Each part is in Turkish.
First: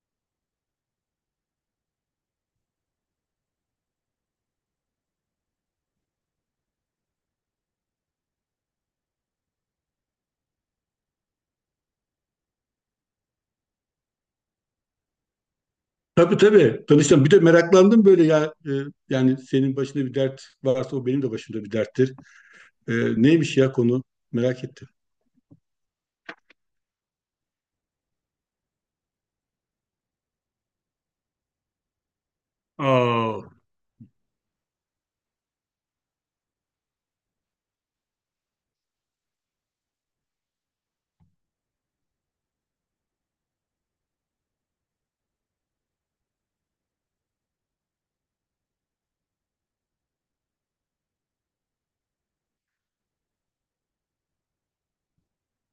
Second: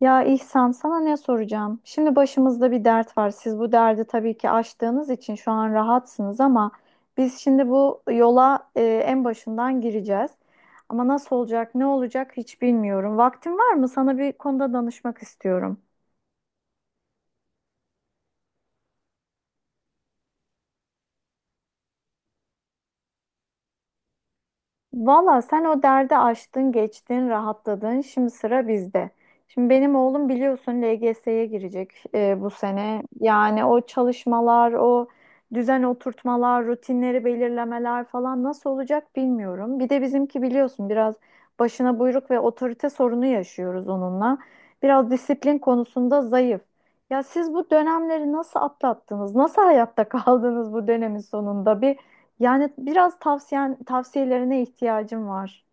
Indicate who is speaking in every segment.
Speaker 1: Ya İhsan sana ne soracağım? Şimdi başımızda bir dert var. Siz bu derdi tabii ki aştığınız için şu an rahatsınız ama biz şimdi bu yola en başından gireceğiz. Ama nasıl olacak, ne olacak hiç bilmiyorum. Vaktin var mı? Sana bir konuda danışmak istiyorum.
Speaker 2: Tabii, tabii. Danıştan bir de meraklandım böyle yani senin başında bir dert varsa o benim de başımda bir derttir. E, Neymiş ya konu? Merak ettim.
Speaker 1: Valla sen o derdi aştın, geçtin, rahatladın. Şimdi sıra bizde. Şimdi benim oğlum biliyorsun LGS'ye girecek bu sene.
Speaker 2: Aa.
Speaker 1: Yani o çalışmalar, o düzen oturtmalar, rutinleri belirlemeler falan nasıl olacak bilmiyorum. Bir de bizimki biliyorsun biraz başına buyruk ve otorite sorunu yaşıyoruz onunla. Biraz disiplin konusunda zayıf. Ya siz bu dönemleri nasıl atlattınız? Nasıl hayatta kaldınız bu dönemin sonunda? Yani biraz tavsiyelerine ihtiyacım var.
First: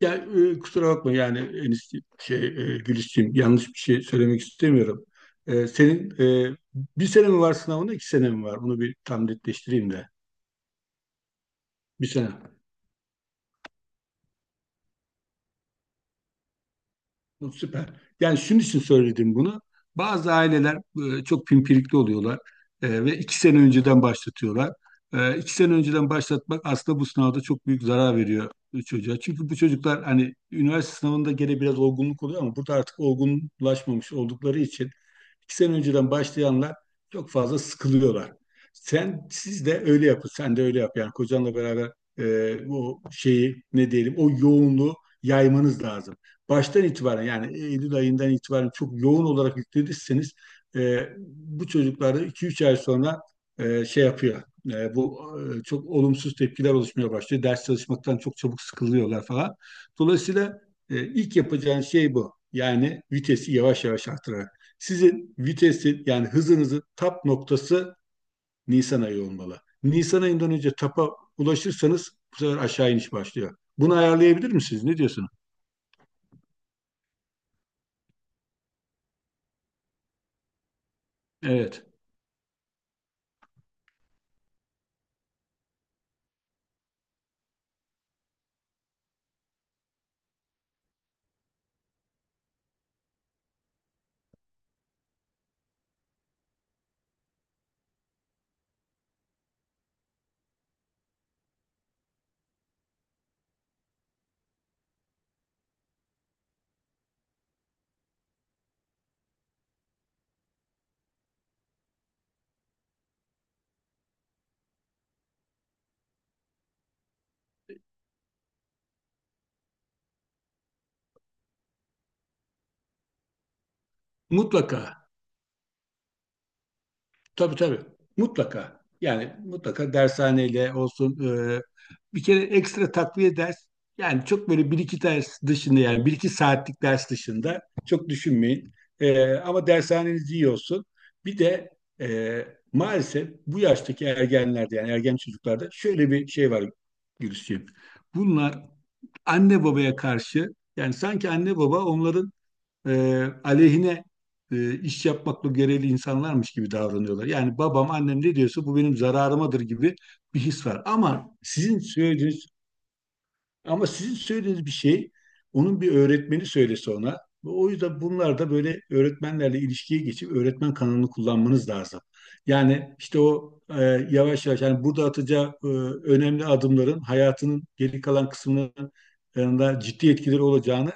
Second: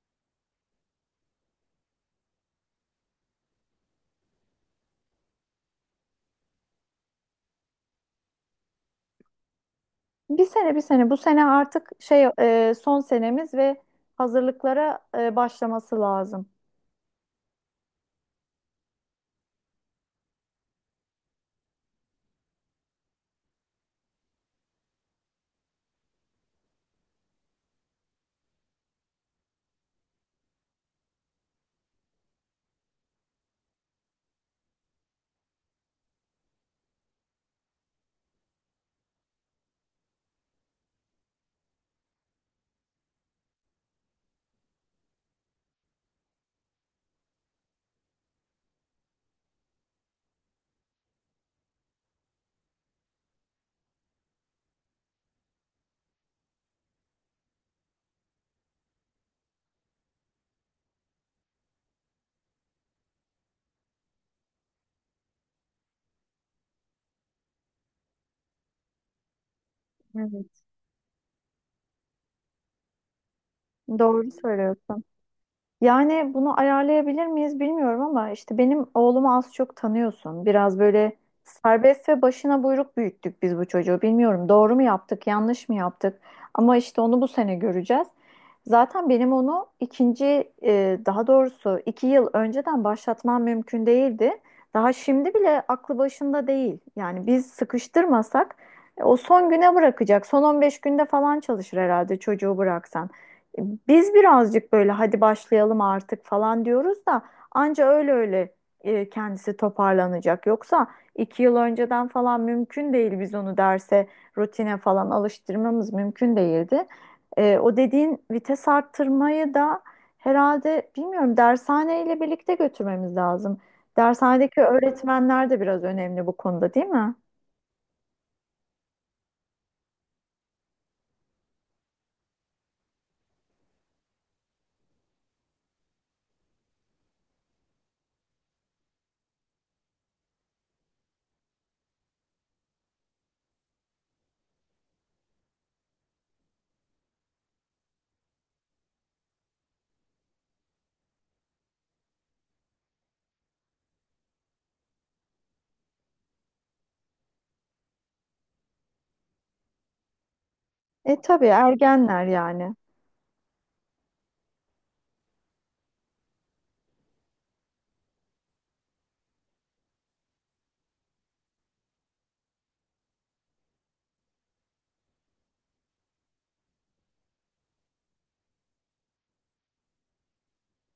Speaker 2: Ya kusura bakma yani Enis, Gülisciğim, yanlış bir şey söylemek istemiyorum. Senin e, bir sene mi var sınavında, iki sene mi var? Onu bir tam netleştireyim de.
Speaker 1: Bir sene, bu sene artık
Speaker 2: Bir
Speaker 1: şey,
Speaker 2: sene.
Speaker 1: son senemiz ve hazırlıklara başlaması lazım.
Speaker 2: Bu süper. Yani şunun için söyledim bunu. Bazı aileler çok pimpirikli oluyorlar ve iki sene önceden başlatıyorlar. İki sene önceden başlatmak aslında bu sınavda çok büyük zarar veriyor çocuğa. Çünkü bu çocuklar hani üniversite sınavında gene biraz olgunluk oluyor, ama burada artık olgunlaşmamış oldukları için İki sene önceden başlayanlar çok fazla sıkılıyorlar. Sen, siz de öyle yapın. Sen de öyle yap. Yani kocanla beraber o şeyi ne diyelim, o yoğunluğu yaymanız lazım. Baştan itibaren yani Eylül ayından itibaren çok yoğun olarak yüklediyseniz, e, bu çocuklarda iki üç ay sonra şey yapıyor. Bu çok olumsuz tepkiler oluşmaya başlıyor. Ders çalışmaktan çok çabuk sıkılıyorlar falan. Dolayısıyla ilk yapacağın şey bu. Yani vitesi yavaş yavaş arttırarak. Sizin vitesin yani hızınızın tap noktası Nisan ayı olmalı. Nisan ayından
Speaker 1: Evet.
Speaker 2: önce tapa ulaşırsanız bu sefer aşağı iniş başlıyor. Bunu
Speaker 1: Doğru
Speaker 2: ayarlayabilir misiniz? Ne
Speaker 1: söylüyorsun.
Speaker 2: diyorsunuz?
Speaker 1: Yani bunu ayarlayabilir miyiz bilmiyorum ama işte benim oğlumu az çok tanıyorsun. Biraz böyle
Speaker 2: Evet.
Speaker 1: serbest ve başına buyruk büyüttük biz bu çocuğu. Bilmiyorum doğru mu yaptık, yanlış mı yaptık? Ama işte onu bu sene göreceğiz. Zaten benim onu daha doğrusu iki yıl önceden başlatmam mümkün değildi. Daha şimdi bile aklı başında değil. Yani biz sıkıştırmasak o son güne bırakacak. Son 15 günde falan çalışır herhalde çocuğu bıraksan. Biz birazcık böyle hadi başlayalım artık falan diyoruz da anca öyle öyle kendisi toparlanacak. Yoksa iki yıl önceden falan mümkün değil biz onu derse rutine falan alıştırmamız mümkün değildi. O dediğin vites arttırmayı da herhalde bilmiyorum dershaneyle birlikte götürmemiz lazım. Dershanedeki
Speaker 2: Mutlaka.
Speaker 1: öğretmenler de biraz önemli bu konuda değil mi?
Speaker 2: Tabii, tabii. Mutlaka. Yani mutlaka dershaneyle olsun. e, Bir kere ekstra takviye ders. Yani çok böyle bir iki ders dışında, yani bir iki saatlik ders dışında çok düşünmeyin. Ama dershaneniz iyi olsun. Bir de e, maalesef bu yaştaki ergenlerde, yani ergen çocuklarda şöyle bir şey var Gülsüm. Bunlar anne babaya karşı, yani sanki anne baba onların aleyhine iş yapmakla görevli insanlarmış gibi davranıyorlar. Yani babam, annem ne diyorsa bu benim zararımadır gibi bir his var.
Speaker 1: E tabii ergenler yani.
Speaker 2: Ama sizin söylediğiniz bir şey onun bir öğretmeni söylese ona. O yüzden bunlar da böyle öğretmenlerle ilişkiye geçip öğretmen kanalını kullanmanız lazım. Yani işte yavaş yavaş, yani burada atacağı önemli adımların hayatının geri kalan kısmının yanında ciddi etkileri olacağını,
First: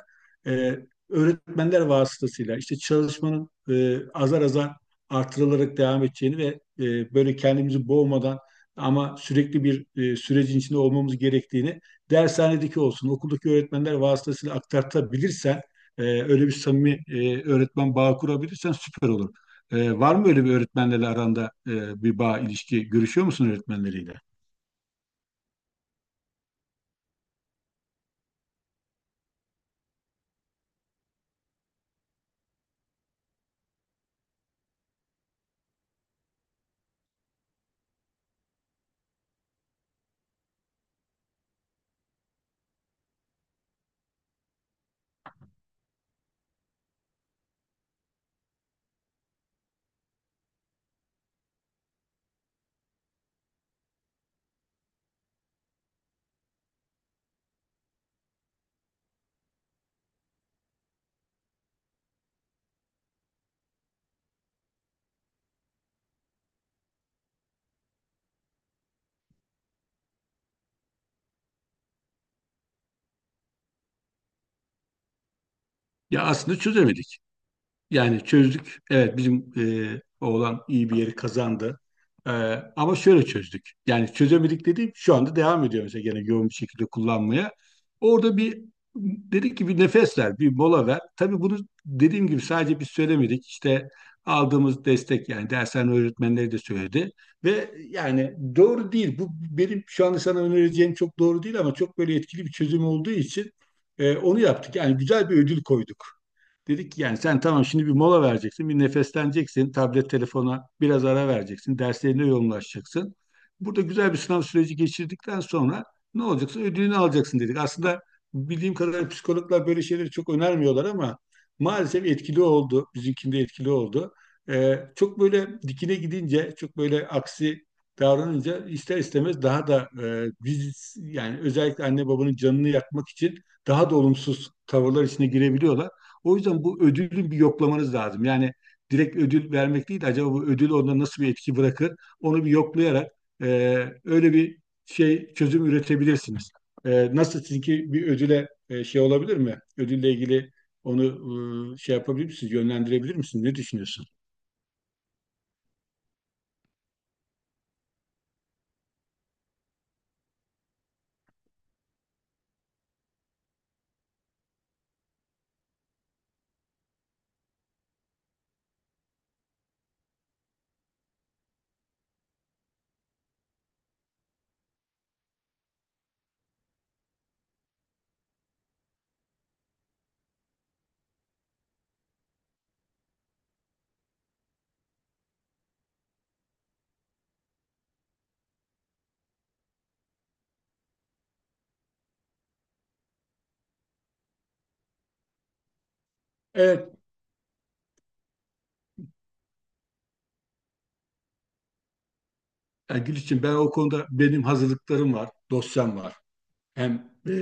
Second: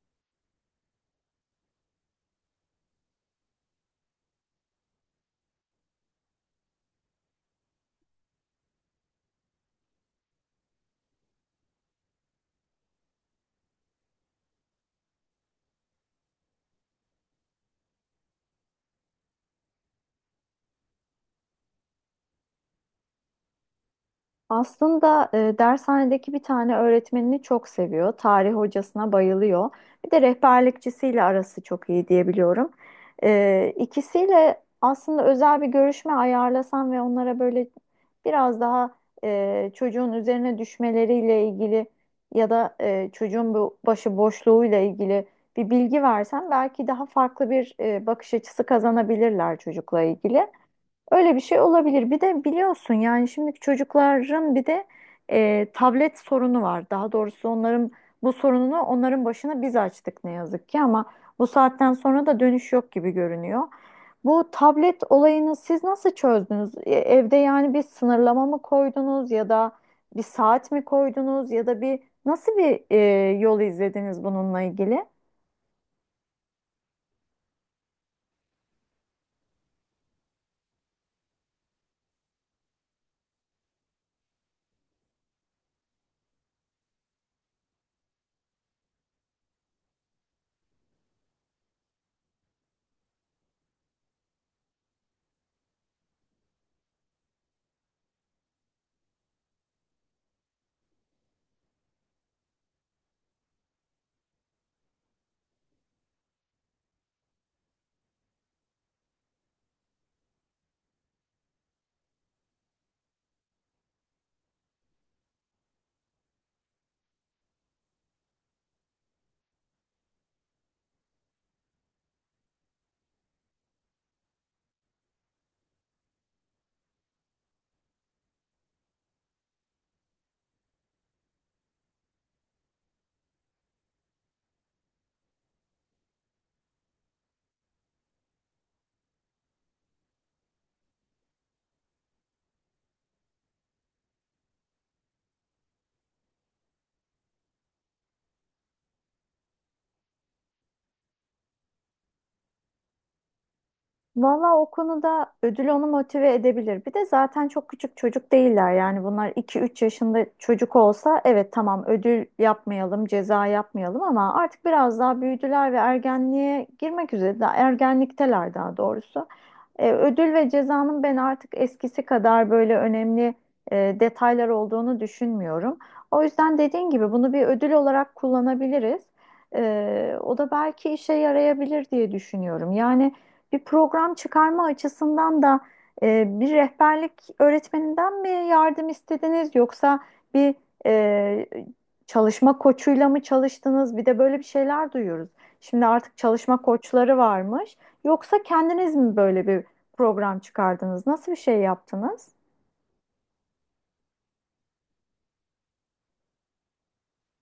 Speaker 2: e, öğretmenler vasıtasıyla işte çalışmanın, azar azar artırılarak devam edeceğini ve böyle kendimizi boğmadan ama sürekli bir sürecin içinde olmamız gerektiğini, dershanedeki olsun, okuldaki öğretmenler vasıtasıyla aktartabilirsen, öyle bir samimi öğretmen bağı kurabilirsen süper olur. Var mı böyle bir öğretmenlerle aranda bir bağ, ilişki, görüşüyor musun öğretmenleriyle?
Speaker 1: Aslında dershanedeki bir tane öğretmenini çok seviyor. Tarih hocasına bayılıyor. Bir de rehberlikçisiyle arası çok iyi diyebiliyorum. E, ikisiyle aslında özel bir görüşme ayarlasam ve onlara böyle biraz daha çocuğun üzerine düşmeleriyle ilgili ya da çocuğun bu başı boşluğuyla ilgili bir bilgi versem belki daha farklı bir bakış açısı kazanabilirler çocukla ilgili. Öyle bir şey olabilir. Bir de biliyorsun yani şimdiki çocukların bir de tablet sorunu var. Daha doğrusu onların bu sorununu onların başına biz açtık ne yazık ki ama bu saatten sonra da dönüş yok gibi görünüyor. Bu tablet olayını siz nasıl çözdünüz? Evde yani bir sınırlama mı koydunuz ya da bir saat mi koydunuz ya da nasıl bir yol izlediniz bununla ilgili?
Speaker 2: Ya aslında çözemedik. Yani çözdük. Evet, bizim oğlan iyi bir yeri kazandı. E, Ama şöyle çözdük. Yani çözemedik dediğim şu anda devam ediyor mesela, gene yoğun bir şekilde kullanmaya. Orada bir dedik ki bir nefes ver, bir mola ver. Tabii bunu, dediğim gibi, sadece biz söylemedik. İşte aldığımız destek, yani dershane öğretmenleri de söyledi. Ve yani doğru değil. Bu, benim şu anda sana önereceğim çok doğru değil ama çok böyle etkili bir çözüm olduğu için onu yaptık. Yani güzel bir ödül koyduk. Dedik ki yani sen tamam, şimdi bir mola vereceksin, bir nefesleneceksin, tablet telefona biraz ara vereceksin, derslerine yoğunlaşacaksın. Burada güzel bir sınav süreci geçirdikten sonra ne olacaksa ödülünü alacaksın dedik. Aslında bildiğim kadarıyla psikologlar böyle şeyleri çok önermiyorlar ama maalesef etkili oldu, bizimkinde etkili oldu. Çok böyle dikine gidince, çok böyle aksi davranınca ister istemez daha da biz yani, özellikle anne babanın canını yakmak için daha da olumsuz tavırlar içine girebiliyorlar. O yüzden bu ödülün bir yoklamanız lazım. Yani direkt ödül vermek değil de acaba bu ödül onda nasıl bir etki bırakır? Onu bir yoklayarak e, öyle bir şey çözüm üretebilirsiniz. Nasıl sizinki bir ödüle şey olabilir mi? Ödülle ilgili onu şey yapabilir misiniz? Yönlendirebilir misiniz? Ne düşünüyorsun?
Speaker 1: Valla o konuda ödül onu motive edebilir. Bir de zaten çok küçük çocuk değiller. Yani bunlar iki üç yaşında çocuk olsa evet tamam ödül yapmayalım, ceza yapmayalım ama artık biraz daha büyüdüler ve ergenliğe girmek üzere. Daha ergenlikteler daha doğrusu. Ödül ve cezanın ben artık eskisi kadar böyle önemli detaylar olduğunu düşünmüyorum. O yüzden dediğin gibi bunu bir ödül olarak kullanabiliriz. O da belki işe yarayabilir diye düşünüyorum. Yani bir program çıkarma açısından da bir rehberlik öğretmeninden mi yardım istediniz yoksa bir e, çalışma koçuyla mı çalıştınız? Bir de böyle bir şeyler duyuyoruz. Şimdi artık çalışma
Speaker 2: Evet.
Speaker 1: koçları varmış. Yoksa kendiniz mi böyle bir program çıkardınız? Nasıl bir şey yaptınız?
Speaker 2: Yani Gülçin, ben o konuda benim hazırlıklarım var, dosyam var. Hem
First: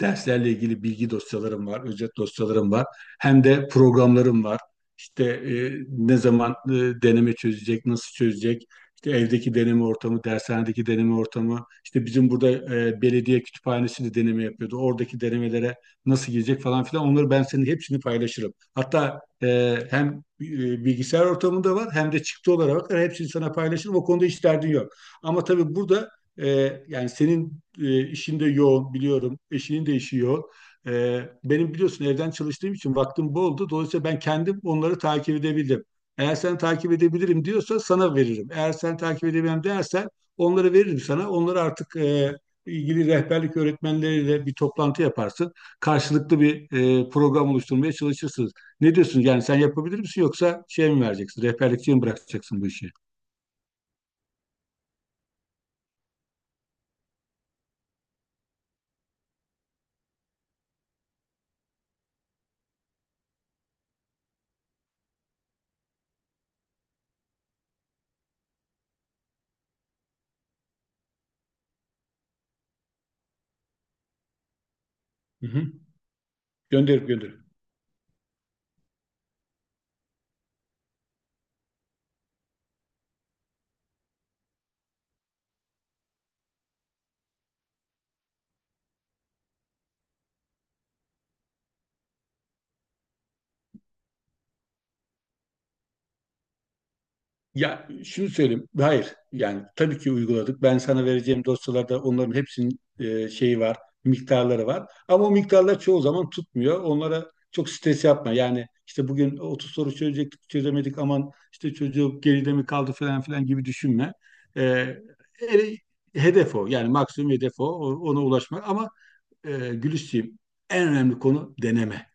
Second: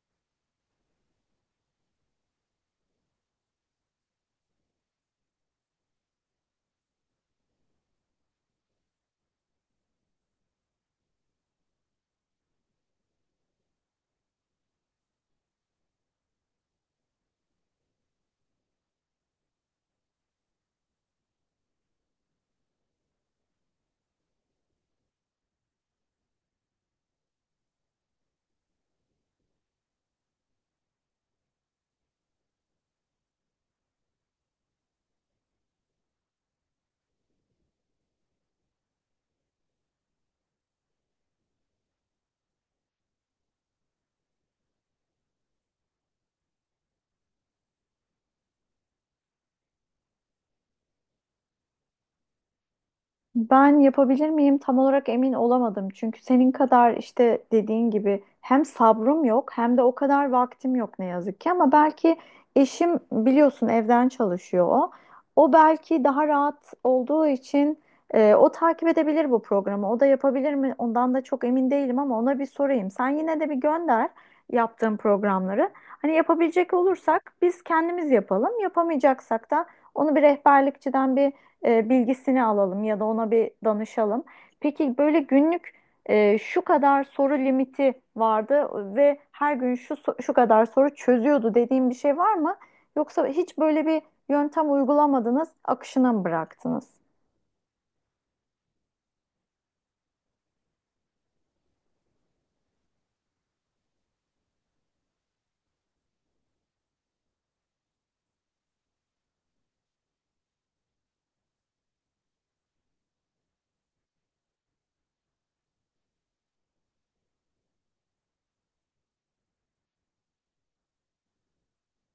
Speaker 2: derslerle ilgili bilgi dosyalarım var, özet dosyalarım var. Hem de programlarım var. İşte ne zaman deneme çözecek, nasıl çözecek, işte evdeki deneme ortamı, dershanedeki deneme ortamı, İşte bizim burada belediye kütüphanesi de deneme yapıyordu. Oradaki denemelere nasıl girecek falan filan. Onları ben senin hepsini paylaşırım. Hatta hem bilgisayar ortamında var hem de çıktı olarak var, hepsini sana paylaşırım. O konuda hiç derdin yok. Ama tabii burada yani senin işin de yoğun biliyorum. Eşinin de işi yoğun. Benim biliyorsun evden çalıştığım için vaktim bol oldu. Dolayısıyla ben kendim onları takip edebildim. Eğer sen takip edebilirim diyorsa sana veririm. Eğer sen takip edemem dersen onları veririm sana. Onları artık ilgili rehberlik öğretmenleriyle bir toplantı yaparsın. Karşılıklı bir program oluşturmaya çalışırsınız. Ne diyorsun? Yani sen yapabilir misin yoksa şey mi vereceksin? Rehberlikçiye mi bırakacaksın bu işi?
Speaker 1: Ben yapabilir miyim tam olarak emin olamadım. Çünkü senin kadar işte dediğin gibi hem sabrım yok hem de o kadar vaktim yok ne yazık ki. Ama belki eşim biliyorsun evden çalışıyor o. O belki daha rahat olduğu için o takip edebilir bu programı. O da yapabilir mi? Ondan da çok emin değilim ama ona bir sorayım. Sen yine de bir gönder yaptığın
Speaker 2: Hı
Speaker 1: programları.
Speaker 2: hı.
Speaker 1: Hani yapabilecek
Speaker 2: Gönderip
Speaker 1: olursak
Speaker 2: gönderip.
Speaker 1: biz kendimiz yapalım. Yapamayacaksak da onu bir rehberlikçiden bir bilgisini alalım ya da ona bir danışalım. Peki böyle günlük şu kadar soru limiti vardı ve her gün şu kadar soru çözüyordu dediğim bir şey var mı? Yoksa hiç böyle bir yöntem uygulamadınız, akışına mı bıraktınız?
Speaker 2: Ya şunu söyleyeyim. Hayır. Yani tabii ki uyguladık. Ben sana vereceğim dosyalarda onların hepsinin şeyi var, miktarları var. Ama o miktarlar çoğu zaman tutmuyor. Onlara çok stres yapma. Yani işte bugün 30 soru çözecektik, çözemedik. Aman işte çocuk geride mi kaldı falan filan gibi düşünme. E, ele- hedef o. Yani maksimum hedef o. Ona ulaşmak. Ama Gülisciğim, en önemli konu deneme,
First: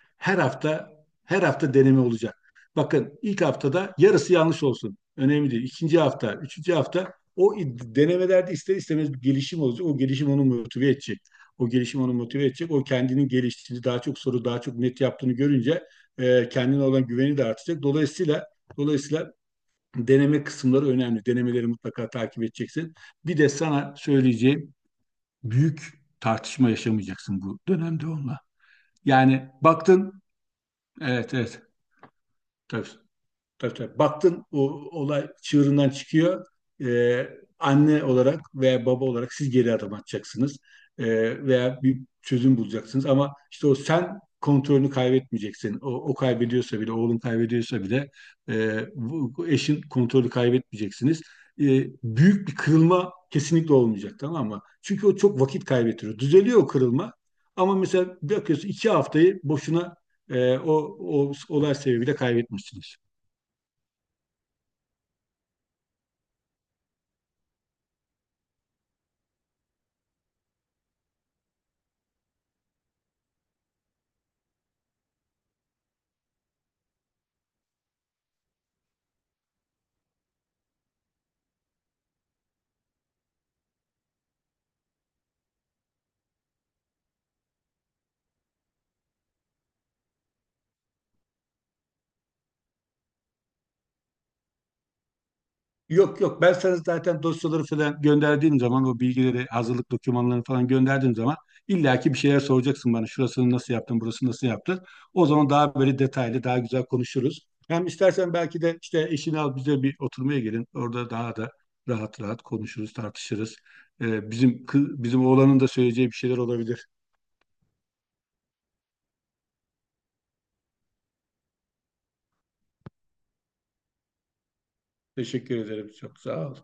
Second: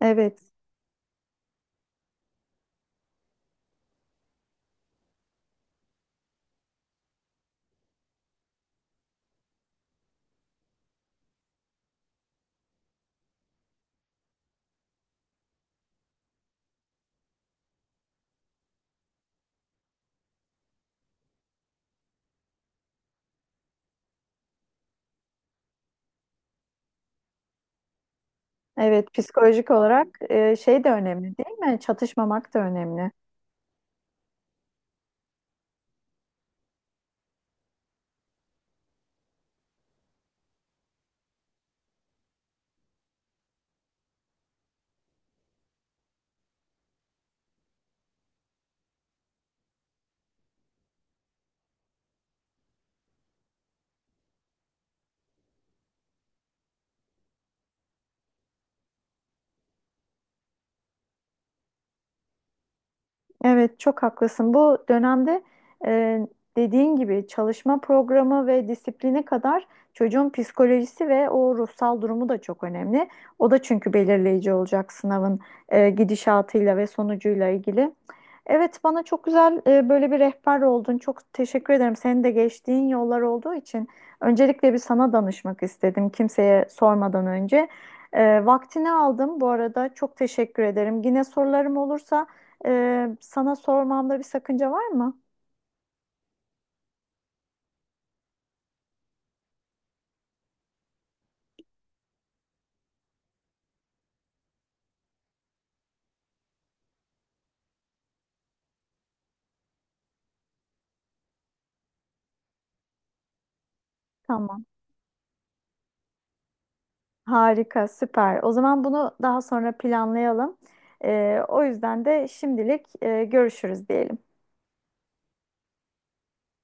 Speaker 1: Evet,
Speaker 2: her hafta her hafta deneme olacak. Bakın ilk haftada yarısı yanlış olsun. Önemli değil. İkinci hafta, üçüncü hafta o denemelerde ister istemez bir gelişim olacak. O gelişim onu motive edecek. O kendinin geliştiğini, daha çok soru, daha çok net yaptığını görünce kendine olan güveni de artacak. Dolayısıyla deneme kısımları önemli. Denemeleri mutlaka takip edeceksin. Bir de sana söyleyeceğim, büyük tartışma yaşamayacaksın bu dönemde onunla.
Speaker 1: evet,
Speaker 2: Yani
Speaker 1: psikolojik olarak
Speaker 2: baktın,
Speaker 1: şey de
Speaker 2: evet,
Speaker 1: önemli değil
Speaker 2: evet.
Speaker 1: mi? Çatışmamak da
Speaker 2: Tabii,
Speaker 1: önemli.
Speaker 2: tabii, tabii. Baktın o olay çığırından çıkıyor. Ee, Anne olarak veya baba olarak siz geri adım atacaksınız. Veya bir çözüm bulacaksınız. Ama işte o sen kontrolünü kaybetmeyeceksin. O, o kaybediyorsa bile, oğlun kaybediyorsa bile bu eşin kontrolü kaybetmeyeceksiniz. Ee, Büyük bir kırılma kesinlikle olmayacak, tamam mı? Çünkü o çok vakit kaybettiriyor. Düzeliyor o kırılma. Ama mesela bakıyorsun iki haftayı boşuna e, o, o olay sebebiyle kaybetmişsiniz.
Speaker 1: Evet, çok haklısın. Bu dönemde e, dediğin gibi çalışma programı ve disipline kadar çocuğun psikolojisi ve o ruhsal durumu da çok önemli. O da çünkü belirleyici olacak sınavın gidişatıyla ve sonucuyla ilgili. Evet, bana çok güzel böyle bir rehber oldun. Çok teşekkür ederim. Senin de geçtiğin yollar olduğu için öncelikle bir sana danışmak istedim kimseye sormadan önce. Vaktini aldım bu arada. Çok teşekkür ederim. Yine sorularım olursa sana sormamda bir sakınca var mı?
Speaker 2: Yok, yok, ben sana zaten dosyaları falan gönderdiğim zaman, o bilgileri hazırlık dokümanlarını falan gönderdiğim zaman illaki bir şeyler soracaksın bana, şurasını nasıl yaptın, burasını nasıl yaptın. O zaman daha böyle detaylı, daha güzel konuşuruz. Hem istersen belki de işte eşini al, bize bir oturmaya gelin, orada daha da rahat rahat konuşuruz, tartışırız. Bizim
Speaker 1: Tamam.
Speaker 2: bizim oğlanın da söyleyeceği bir şeyler olabilir.
Speaker 1: Harika, süper. O zaman bunu daha sonra planlayalım. O yüzden de şimdilik görüşürüz diyelim.
Speaker 2: Teşekkür ederim, çok sağ ol.